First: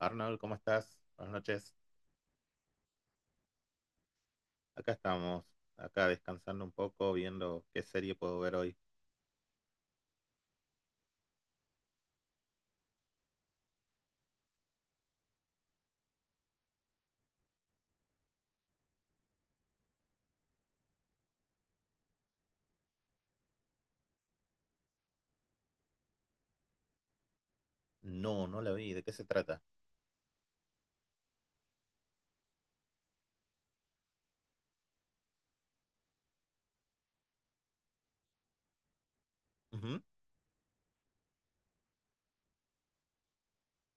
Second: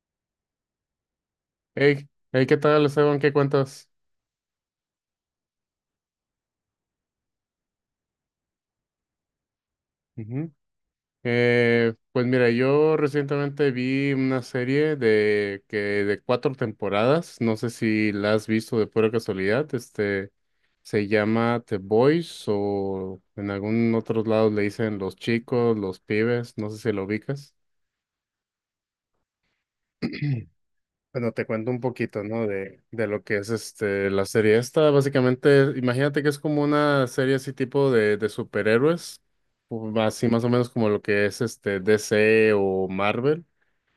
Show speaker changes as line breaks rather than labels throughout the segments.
Arnold, ¿cómo estás? Buenas noches.
Hey, hey, ¿qué tal, Esteban? ¿Qué cuentas?
Acá estamos, acá descansando un poco, viendo qué serie puedo ver hoy.
Ujú. Pues mira, yo recientemente vi una serie de cuatro temporadas. No sé si la has visto de pura casualidad. Este se llama The Boys, o en algún otros lados le dicen los chicos, los pibes. No sé si lo ubicas.
No, no la vi. ¿De qué se trata?
Bueno, te cuento un poquito, ¿no? De lo que es este la serie esta. Básicamente, imagínate que es como una serie así tipo de superhéroes, o
Ujú,
así más o menos como lo que es este DC o Marvel.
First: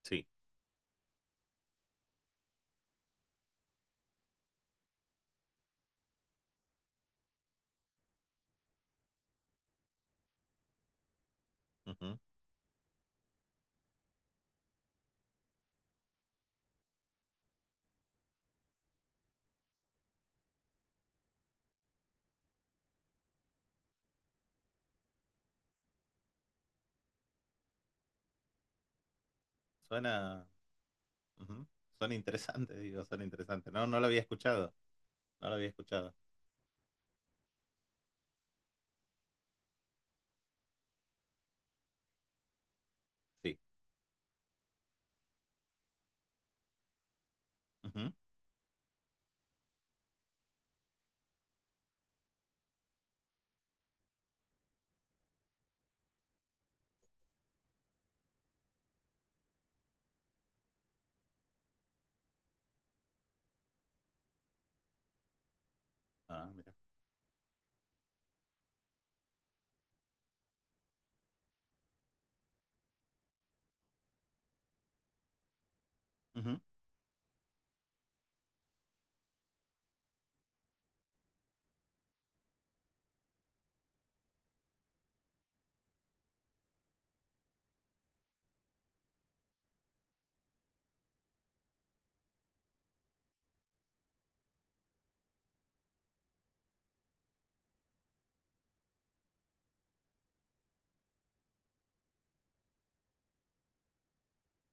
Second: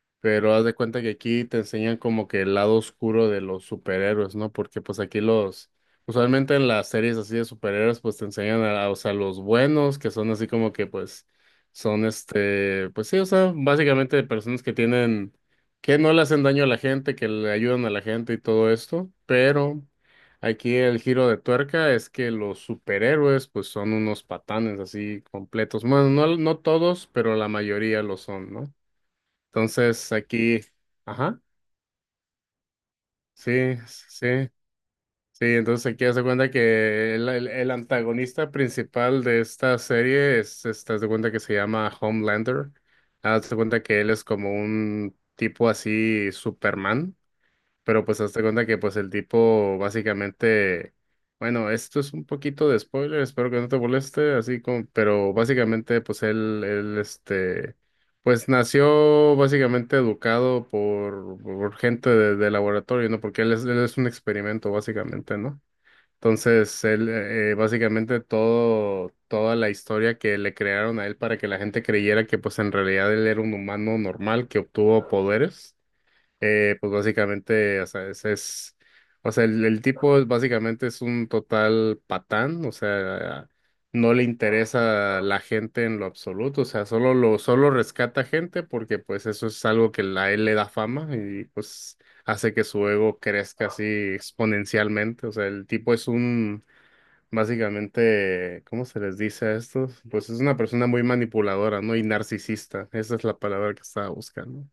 sí.
Pero haz de cuenta que aquí te enseñan como que el lado oscuro de los superhéroes, ¿no? Porque pues aquí los, usualmente en las series así de superhéroes, pues te enseñan a, o sea, los buenos, que son así como que pues son
Ujú.
este, pues sí, o sea, básicamente personas que tienen, que no le hacen daño a la gente, que le ayudan a la gente y todo esto, pero aquí el giro de tuerca es que los superhéroes pues son unos patanes así completos. Bueno, no, no todos, pero la mayoría lo son, ¿no? Entonces
Suena,
aquí, ajá,
Ujú, suena interesante, digo, suena interesante.
sí,
No, no la había
sí,
escuchado.
sí.
No la había
Entonces aquí
escuchado.
hace cuenta que el antagonista principal de esta serie es, este, haz de cuenta que se llama Homelander. Haz de
Sí.
cuenta que él es como un tipo así Superman.
Ujú.
Pero pues hazte cuenta que pues el tipo básicamente, bueno, esto es un poquito de spoiler, espero que no te moleste, así como, pero básicamente pues él este, pues nació básicamente educado por gente de laboratorio, ¿no? Porque él es un experimento básicamente, ¿no?
Ah, mira.
Entonces, él, básicamente toda la historia que le crearon a él para que la gente creyera que pues en realidad él era un humano normal que obtuvo poderes, pues básicamente, o sea, ese es, o sea, el tipo es- básicamente es un total patán, o sea, no le interesa la gente en lo absoluto, o sea, solo rescata gente porque pues eso es algo que la- a él le da fama y pues hace que su ego crezca así exponencialmente, o sea, el tipo es un, básicamente, ¿cómo se les dice a estos? Pues es una persona muy manipuladora, ¿no? Y narcisista, esa es la palabra que estaba buscando,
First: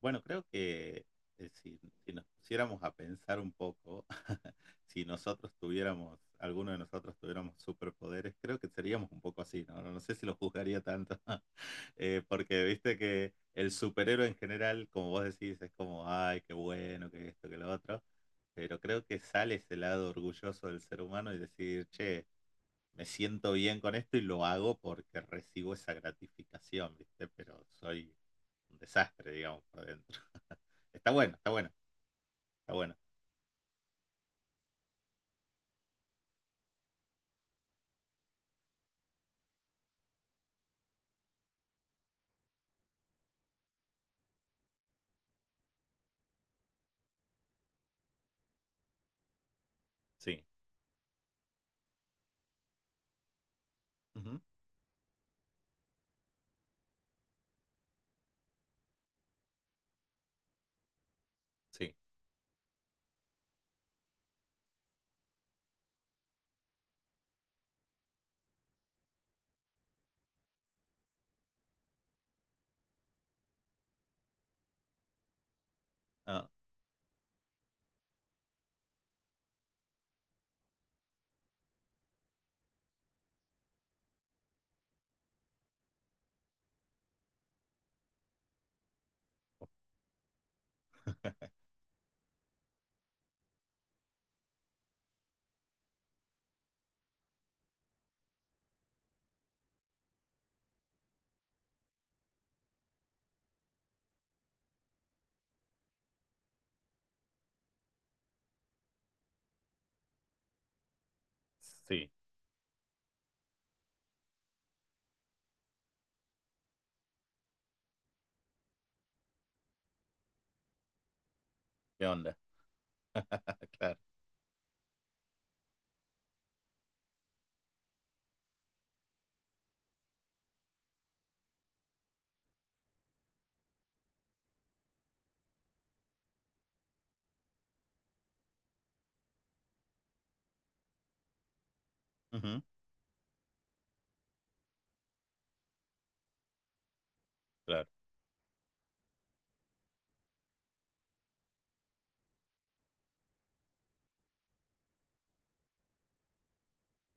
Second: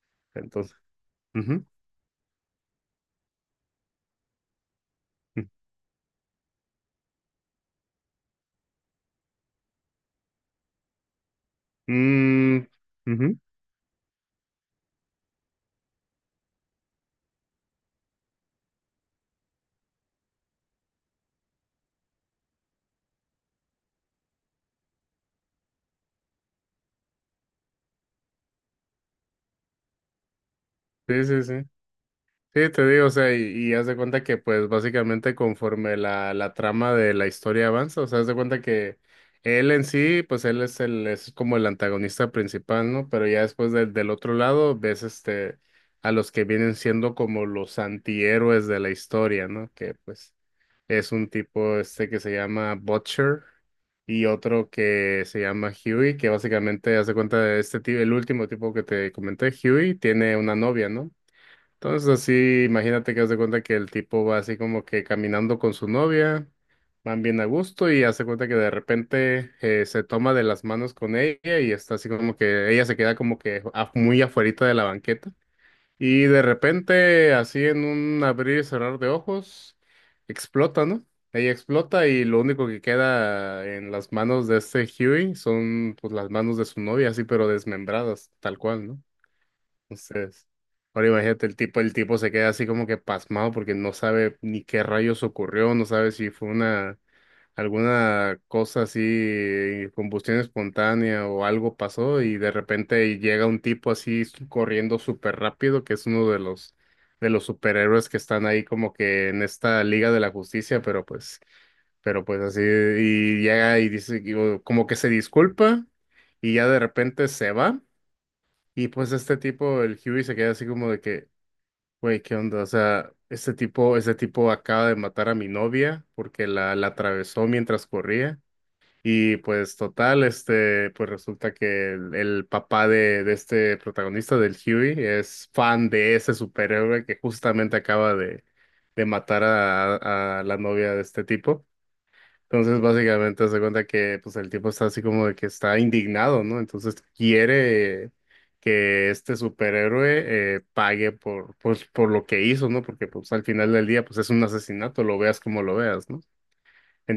Bueno, creo
entonces,
que eh,
ujú,
si, si nos pusiéramos a pensar un poco, si nosotros tuviéramos, alguno de nosotros tuviéramos superpoderes, creo que seríamos un poco así, ¿no? No, no sé si lo juzgaría tanto, porque
mm,
viste que
ujú,
el superhéroe en general, como vos decís, es como, ay, qué bueno, que esto, que lo otro, pero creo que sale ese lado orgulloso del ser humano y decir, che, me siento bien con esto y lo hago porque recibo esa gratificación, ¿viste? Pero soy un desastre, digamos, por dentro. Está
sí,
bueno,
sí,
está
sí.
bueno,
Sí,
está
te
bueno.
digo, o sea, y haz de cuenta que pues básicamente conforme la trama de la historia avanza, o sea, haz de cuenta que él en sí, pues él es el, es como el antagonista principal, ¿no? Pero ya después del otro lado ves este a los que vienen siendo como los antihéroes de la historia, ¿no? Que pues
Sí.
es un tipo este que se llama Butcher y
Ujú,
otro que se llama Huey, que básicamente haz de cuenta de este tipo, el último tipo que te comenté, Huey, tiene una novia, ¿no?
sí.
Entonces así, imagínate que haz de cuenta que el tipo va así como que caminando con su novia, van bien a gusto y hace cuenta que de repente se toma de las manos con ella y está así como que ella se queda como que af- muy afuerita de la banqueta y de
Ah,
repente así en un abrir y cerrar de ojos explota, ¿no? Ella explota y lo único que queda en las manos de este Huey son pues las manos de su novia así pero desmembradas, tal cual, ¿no? Entonces, ahora imagínate, el tipo se queda así como que pasmado porque no sabe ni qué rayos ocurrió, no sabe si fue una, alguna cosa así, combustión espontánea o algo pasó y de repente llega un tipo así s- corriendo súper rápido, que es uno de los superhéroes que están ahí como que en esta Liga de la Justicia,
sí.
pero pues así, y llega y dice, digo, como que se disculpa y ya de repente se va y pues este tipo, el Huey se queda así como de que,
¿Qué
güey,
onda?
¿qué onda? O sea,
Claro.
este tipo acaba de matar a mi novia porque la atravesó mientras corría. Y pues total, este, pues resulta que el papá de este protagonista, del Huey, es fan de ese superhéroe que justamente acaba de matar a la novia de este tipo.
Ujú,
Entonces, básicamente, se cuenta que pues, el tipo está así como de que está indignado, ¿no? Entonces,
claro.
quiere que este superhéroe pague por, pues, por lo que hizo, ¿no? Porque pues, al final del día pues, es un asesinato, lo veas como lo veas, ¿no?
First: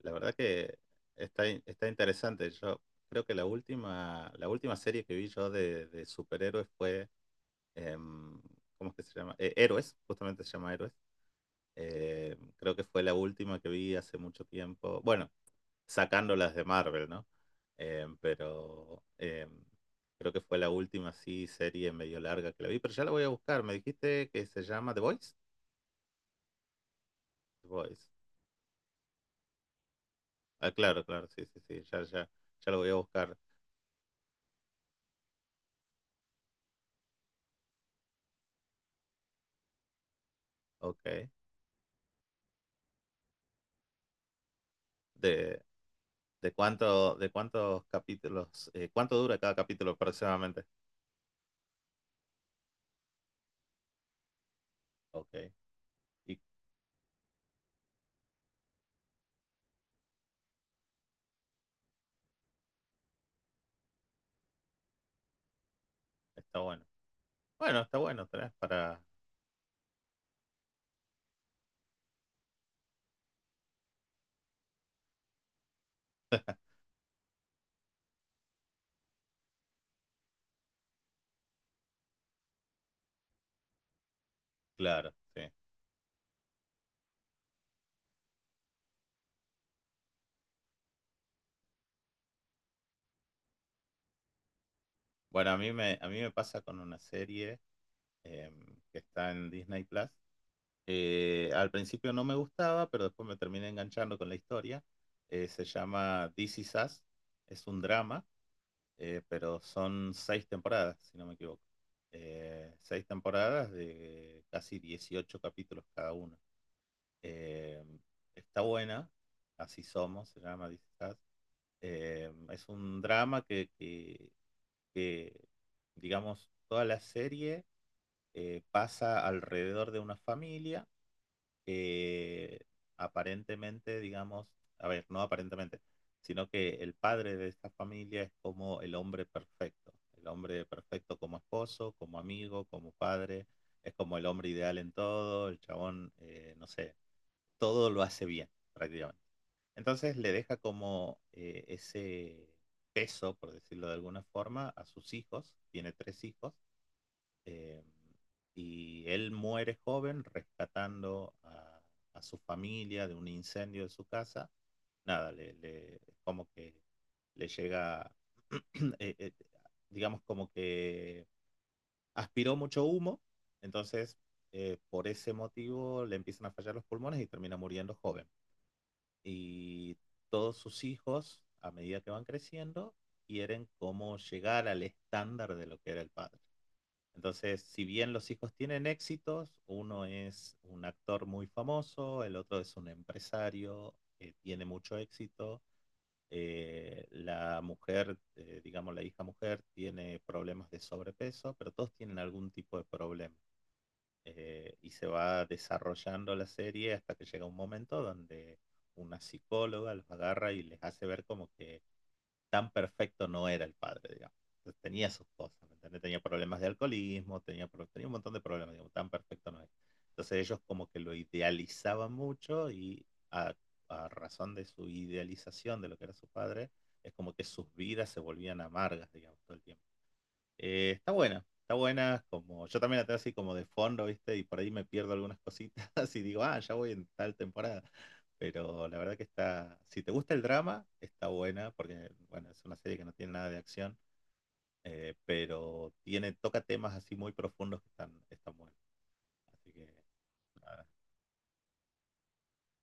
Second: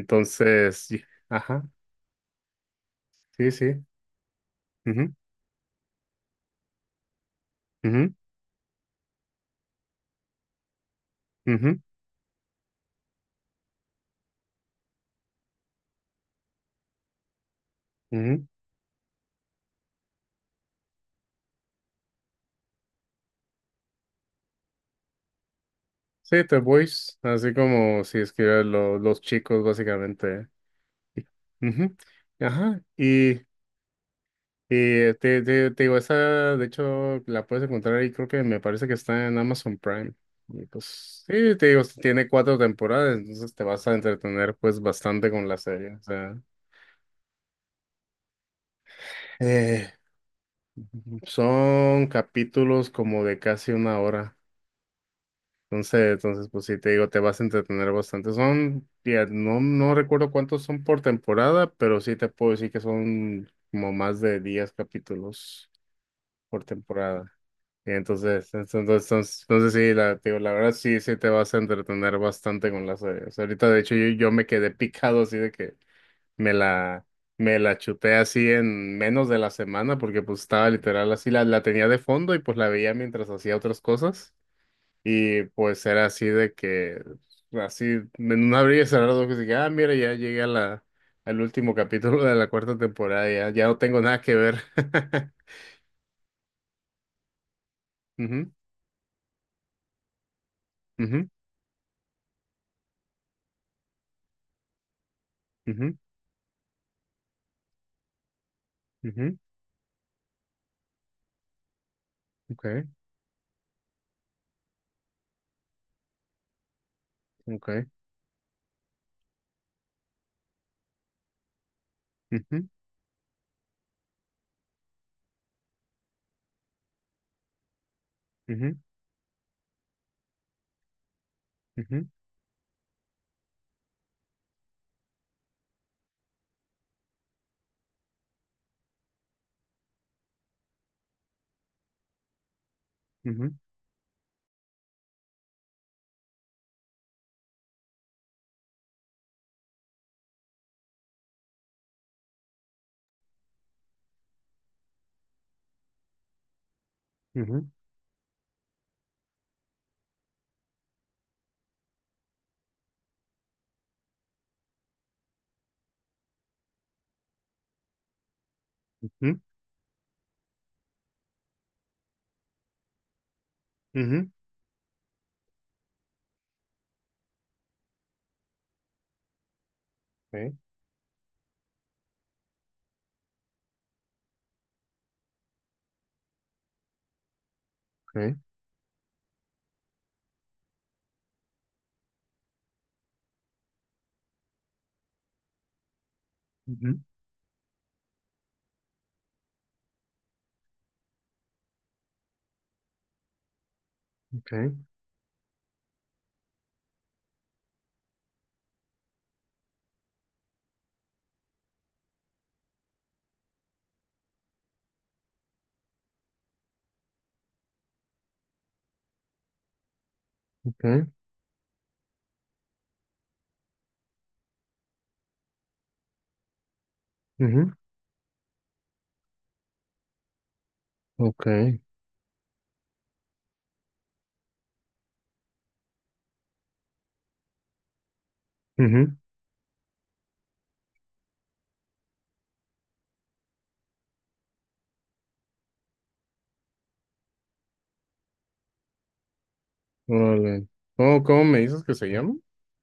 La verdad que
y-
está,
ajá,
está interesante. Yo creo que
sí, sí.
la última serie
Ujú,
que vi yo de superhéroes fue,
ujú,
em, ¿cómo es que se llama? Héroes, justamente se llama Héroes.
ujú,
Creo que fue la última que vi hace mucho tiempo. Bueno, sacando las de Marvel, ¿no? Eh,
ujú.
pero eh, creo que fue la última así serie medio larga que la vi, pero ya la voy a buscar. Me dijiste que se llama The Voice.
Sí, The Boys, así
The
como
Voice.
si escribieran lo- los chicos, básicamente.
Ah, claro, claro, sí, sí, sí,
Ujú,
ya, ya, ya lo
ajá,
voy a buscar.
y te digo, esa de hecho la puedes encontrar ahí, creo que me parece que está en Amazon Prime. Y pues
Ok.
sí, te digo, tiene cuatro temporadas, entonces te vas a entretener pues bastante con la
¿De,
serie. O sea,
de cuántos capítulos, cuánto dura cada capítulo
eh,
aproximadamente?
son capítulos como de casi una hora.
Ok.
Entonces,
Y
pues sí, te digo, te vas a entretener bastante. Son, ya, no, no recuerdo cuántos son por temporada, pero sí te puedo decir que son como más de 10 capítulos
está
por
bueno.
temporada.
Bueno,
Y
está bueno, tenés
entonces, entonces,
para.
entonces, entonces sí, la, te digo, la verdad sí, sí te vas a entretener bastante con la serie. O sea, ahorita de hecho yo me quedé picado así de que me la, me la chuté así en menos de la semana porque pues estaba literal así, la tenía de fondo y pues la veía mientras hacía otras cosas.
Claro, sí.
Y pues era así de que, así, en un abrir y cerrar los ojos, dije, ah, mira, ya llegué a la, al último capítulo de la cuarta temporada, ya, ya no tengo nada que ver.
Bueno, a mí me pasa con una serie
Ujú,
que está en Disney Plus.
ujú,
Al principio no me gustaba, pero después me terminé enganchando con la historia. Se
ujú.
llama This Is Us. Es un drama,
Ujú,
pero son seis temporadas, si no me equivoco.
ok,
Seis temporadas de casi 18 capítulos cada una. Eh,
ok,
Está buena, así somos, se llama This Is Us.
ujú,
Es un drama que, digamos, toda la serie
ujú,
pasa alrededor de una familia,
ujú,
eh, aparentemente, digamos, a ver, no aparentemente, sino que el padre de esta familia es como el hombre perfecto como esposo, como amigo, como padre,
ujú,
es como el hombre ideal en todo, el chabón, no sé, todo lo hace bien prácticamente. Entonces le deja como ese peso, por decirlo de alguna forma, a sus hijos, tiene tres hijos,
ujú,
eh, y él muere joven rescatando a su familia de un incendio de su casa. Nada, le como que le llega, eh, eh,
ujú,
digamos como que aspiró mucho humo, entonces
ujú,
por ese motivo le empiezan a fallar los pulmones y termina muriendo joven. Y
ok,
todos sus hijos, a medida que van creciendo, quieren como llegar al estándar de lo que era el padre. Entonces, si bien los
ok,
hijos tienen éxitos, uno es un actor muy famoso, el otro es un empresario que tiene mucho éxito,
ujú,
la mujer, digamos la hija mujer, tiene problemas de sobrepeso, pero todos tienen algún tipo de problema.
ok,
Y se va desarrollando la serie hasta que llega un momento donde una psicóloga los agarra y les hace ver como que tan perfecto no era el padre, digamos. Entonces, tenía sus cosas, ¿me entendés? Tenía problemas de alcoholismo, tenía un montón de problemas, digamos, tan perfecto no era. Entonces ellos
ok,
como que lo idealizaban mucho y a razón de su idealización de lo que era su padre, es como que
ujú,
sus vidas se volvían amargas, digamos, todo el tiempo. Está buena,
ok,
está buena, como yo también la tengo así como de fondo, ¿viste? Y por ahí me pierdo algunas cositas y digo, ah, ya voy en tal temporada, pero la verdad
ujú,
que está, si te gusta el drama, está buena, porque bueno, es una serie que no tiene nada de acción, pero tiene, toca temas así muy profundos que están, están buenos. Así que
órale.
nada,
¿Cómo, cómo me dices que se llama?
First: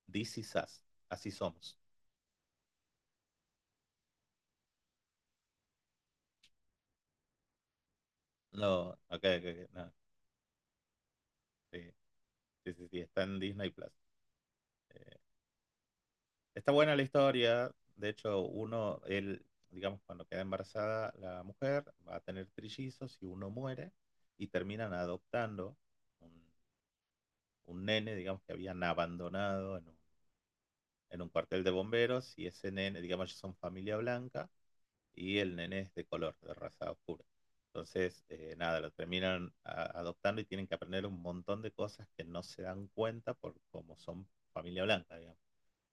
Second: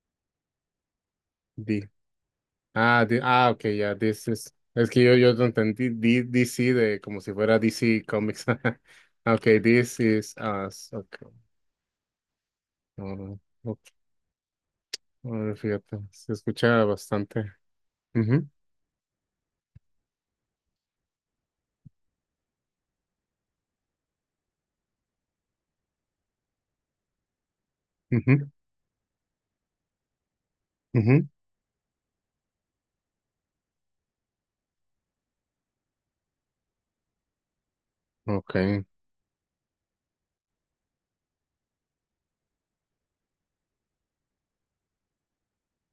This is us, así somos.
Di. Ah, di- ah, ok, ya, this is- Es que yo no entendí di- DC, de como si fuera DC Comics.
No, ok,
Ok,
ok, ok, no,
this is us. Ok,
sí, sí, sí, sí, está
órale,
en Disney
ok,
Plus. Eh,
órale, fíjate, se
Está
escucha
buena la
bastante.
historia, de hecho,
Ujú,
uno, él, digamos, cuando queda embarazada la mujer, va a tener trillizos y uno muere y terminan adoptando un un nene, digamos,
ujú,
que habían abandonado en en
ujú,
un cuartel de bomberos y ese nene, digamos, ellos son familia blanca y el nene es de color, de raza oscura. Entonces,
ok,
nada, lo terminan adoptando y tienen que aprender un montón de cosas que no se dan cuenta por cómo son familia blanca, digamos.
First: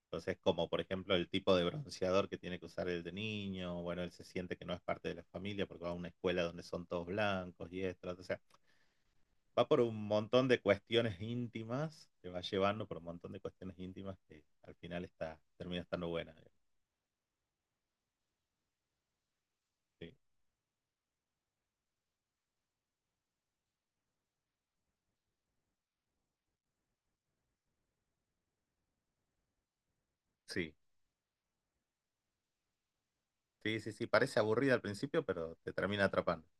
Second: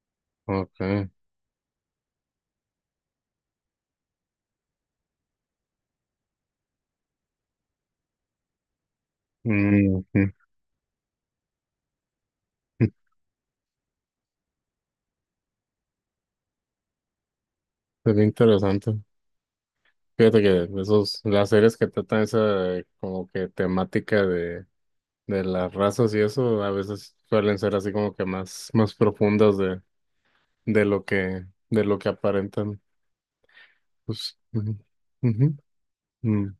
Entonces, como por
ok.
ejemplo el tipo de bronceador que tiene que usar el de niño, bueno, él se siente que no es parte de la familia porque va a una escuela donde son todos blancos y esto, o sea, va por
Mm,
un
ujú,
montón de cuestiones íntimas, te va llevando por un montón de cuestiones íntimas que al final está, termina estando buena.
sería interesante.
Sí,
Fíjate que esos, las series que tratan esa como que temática de las razas y eso, a veces suelen ser así como que más, más profundas
sí,
de lo que aparentan.
sí, sí, sí,
Pues,
parece aburrida
ujú,
al principio,
ujú.
pero te termina atrapando.
Mm,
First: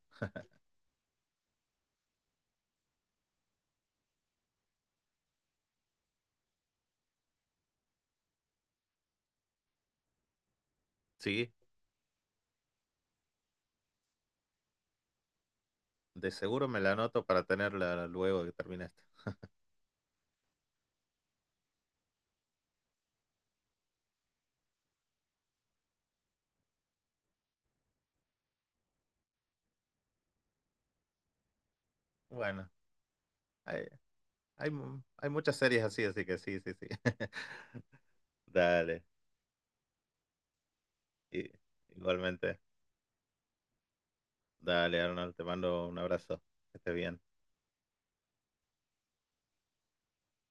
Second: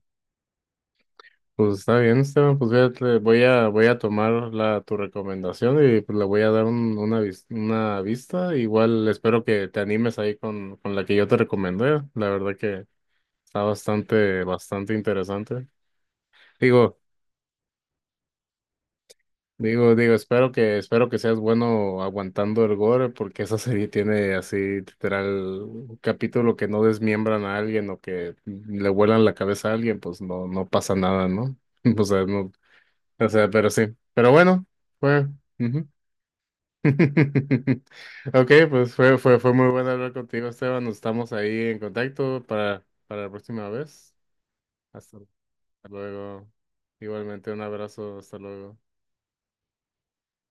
pues está bien, Esteban. Pues fíjate, voy a tomar la, tu recomendación y pues le voy a dar un- una, vis- una vista. Igual espero que te animes ahí con la que yo te
Sí,
recomendé. La verdad que está bastante, bastante interesante.
de seguro me la
Digo,
anoto para tenerla luego que termine esta.
Digo, espero que seas bueno aguantando el gore, porque esa serie tiene así, literal, un capítulo que no desmiembran a alguien o que le vuelan la cabeza a alguien, pues no, no pasa nada, ¿no? O sea, no,
Bueno,
o sea, pero
hay,
sí. Pero bueno, fue.
hay muchas series
Ujú.
así, así que sí, sí, sí.
Ok, pues
Dale,
fue muy bueno hablar contigo, Esteban. Nos estamos
y-
ahí en contacto
igualmente.
para la próxima vez.
Dale,
Hasta
Arnold, te mando un abrazo.
luego.
Que estés bien.
Igualmente, un abrazo, hasta luego.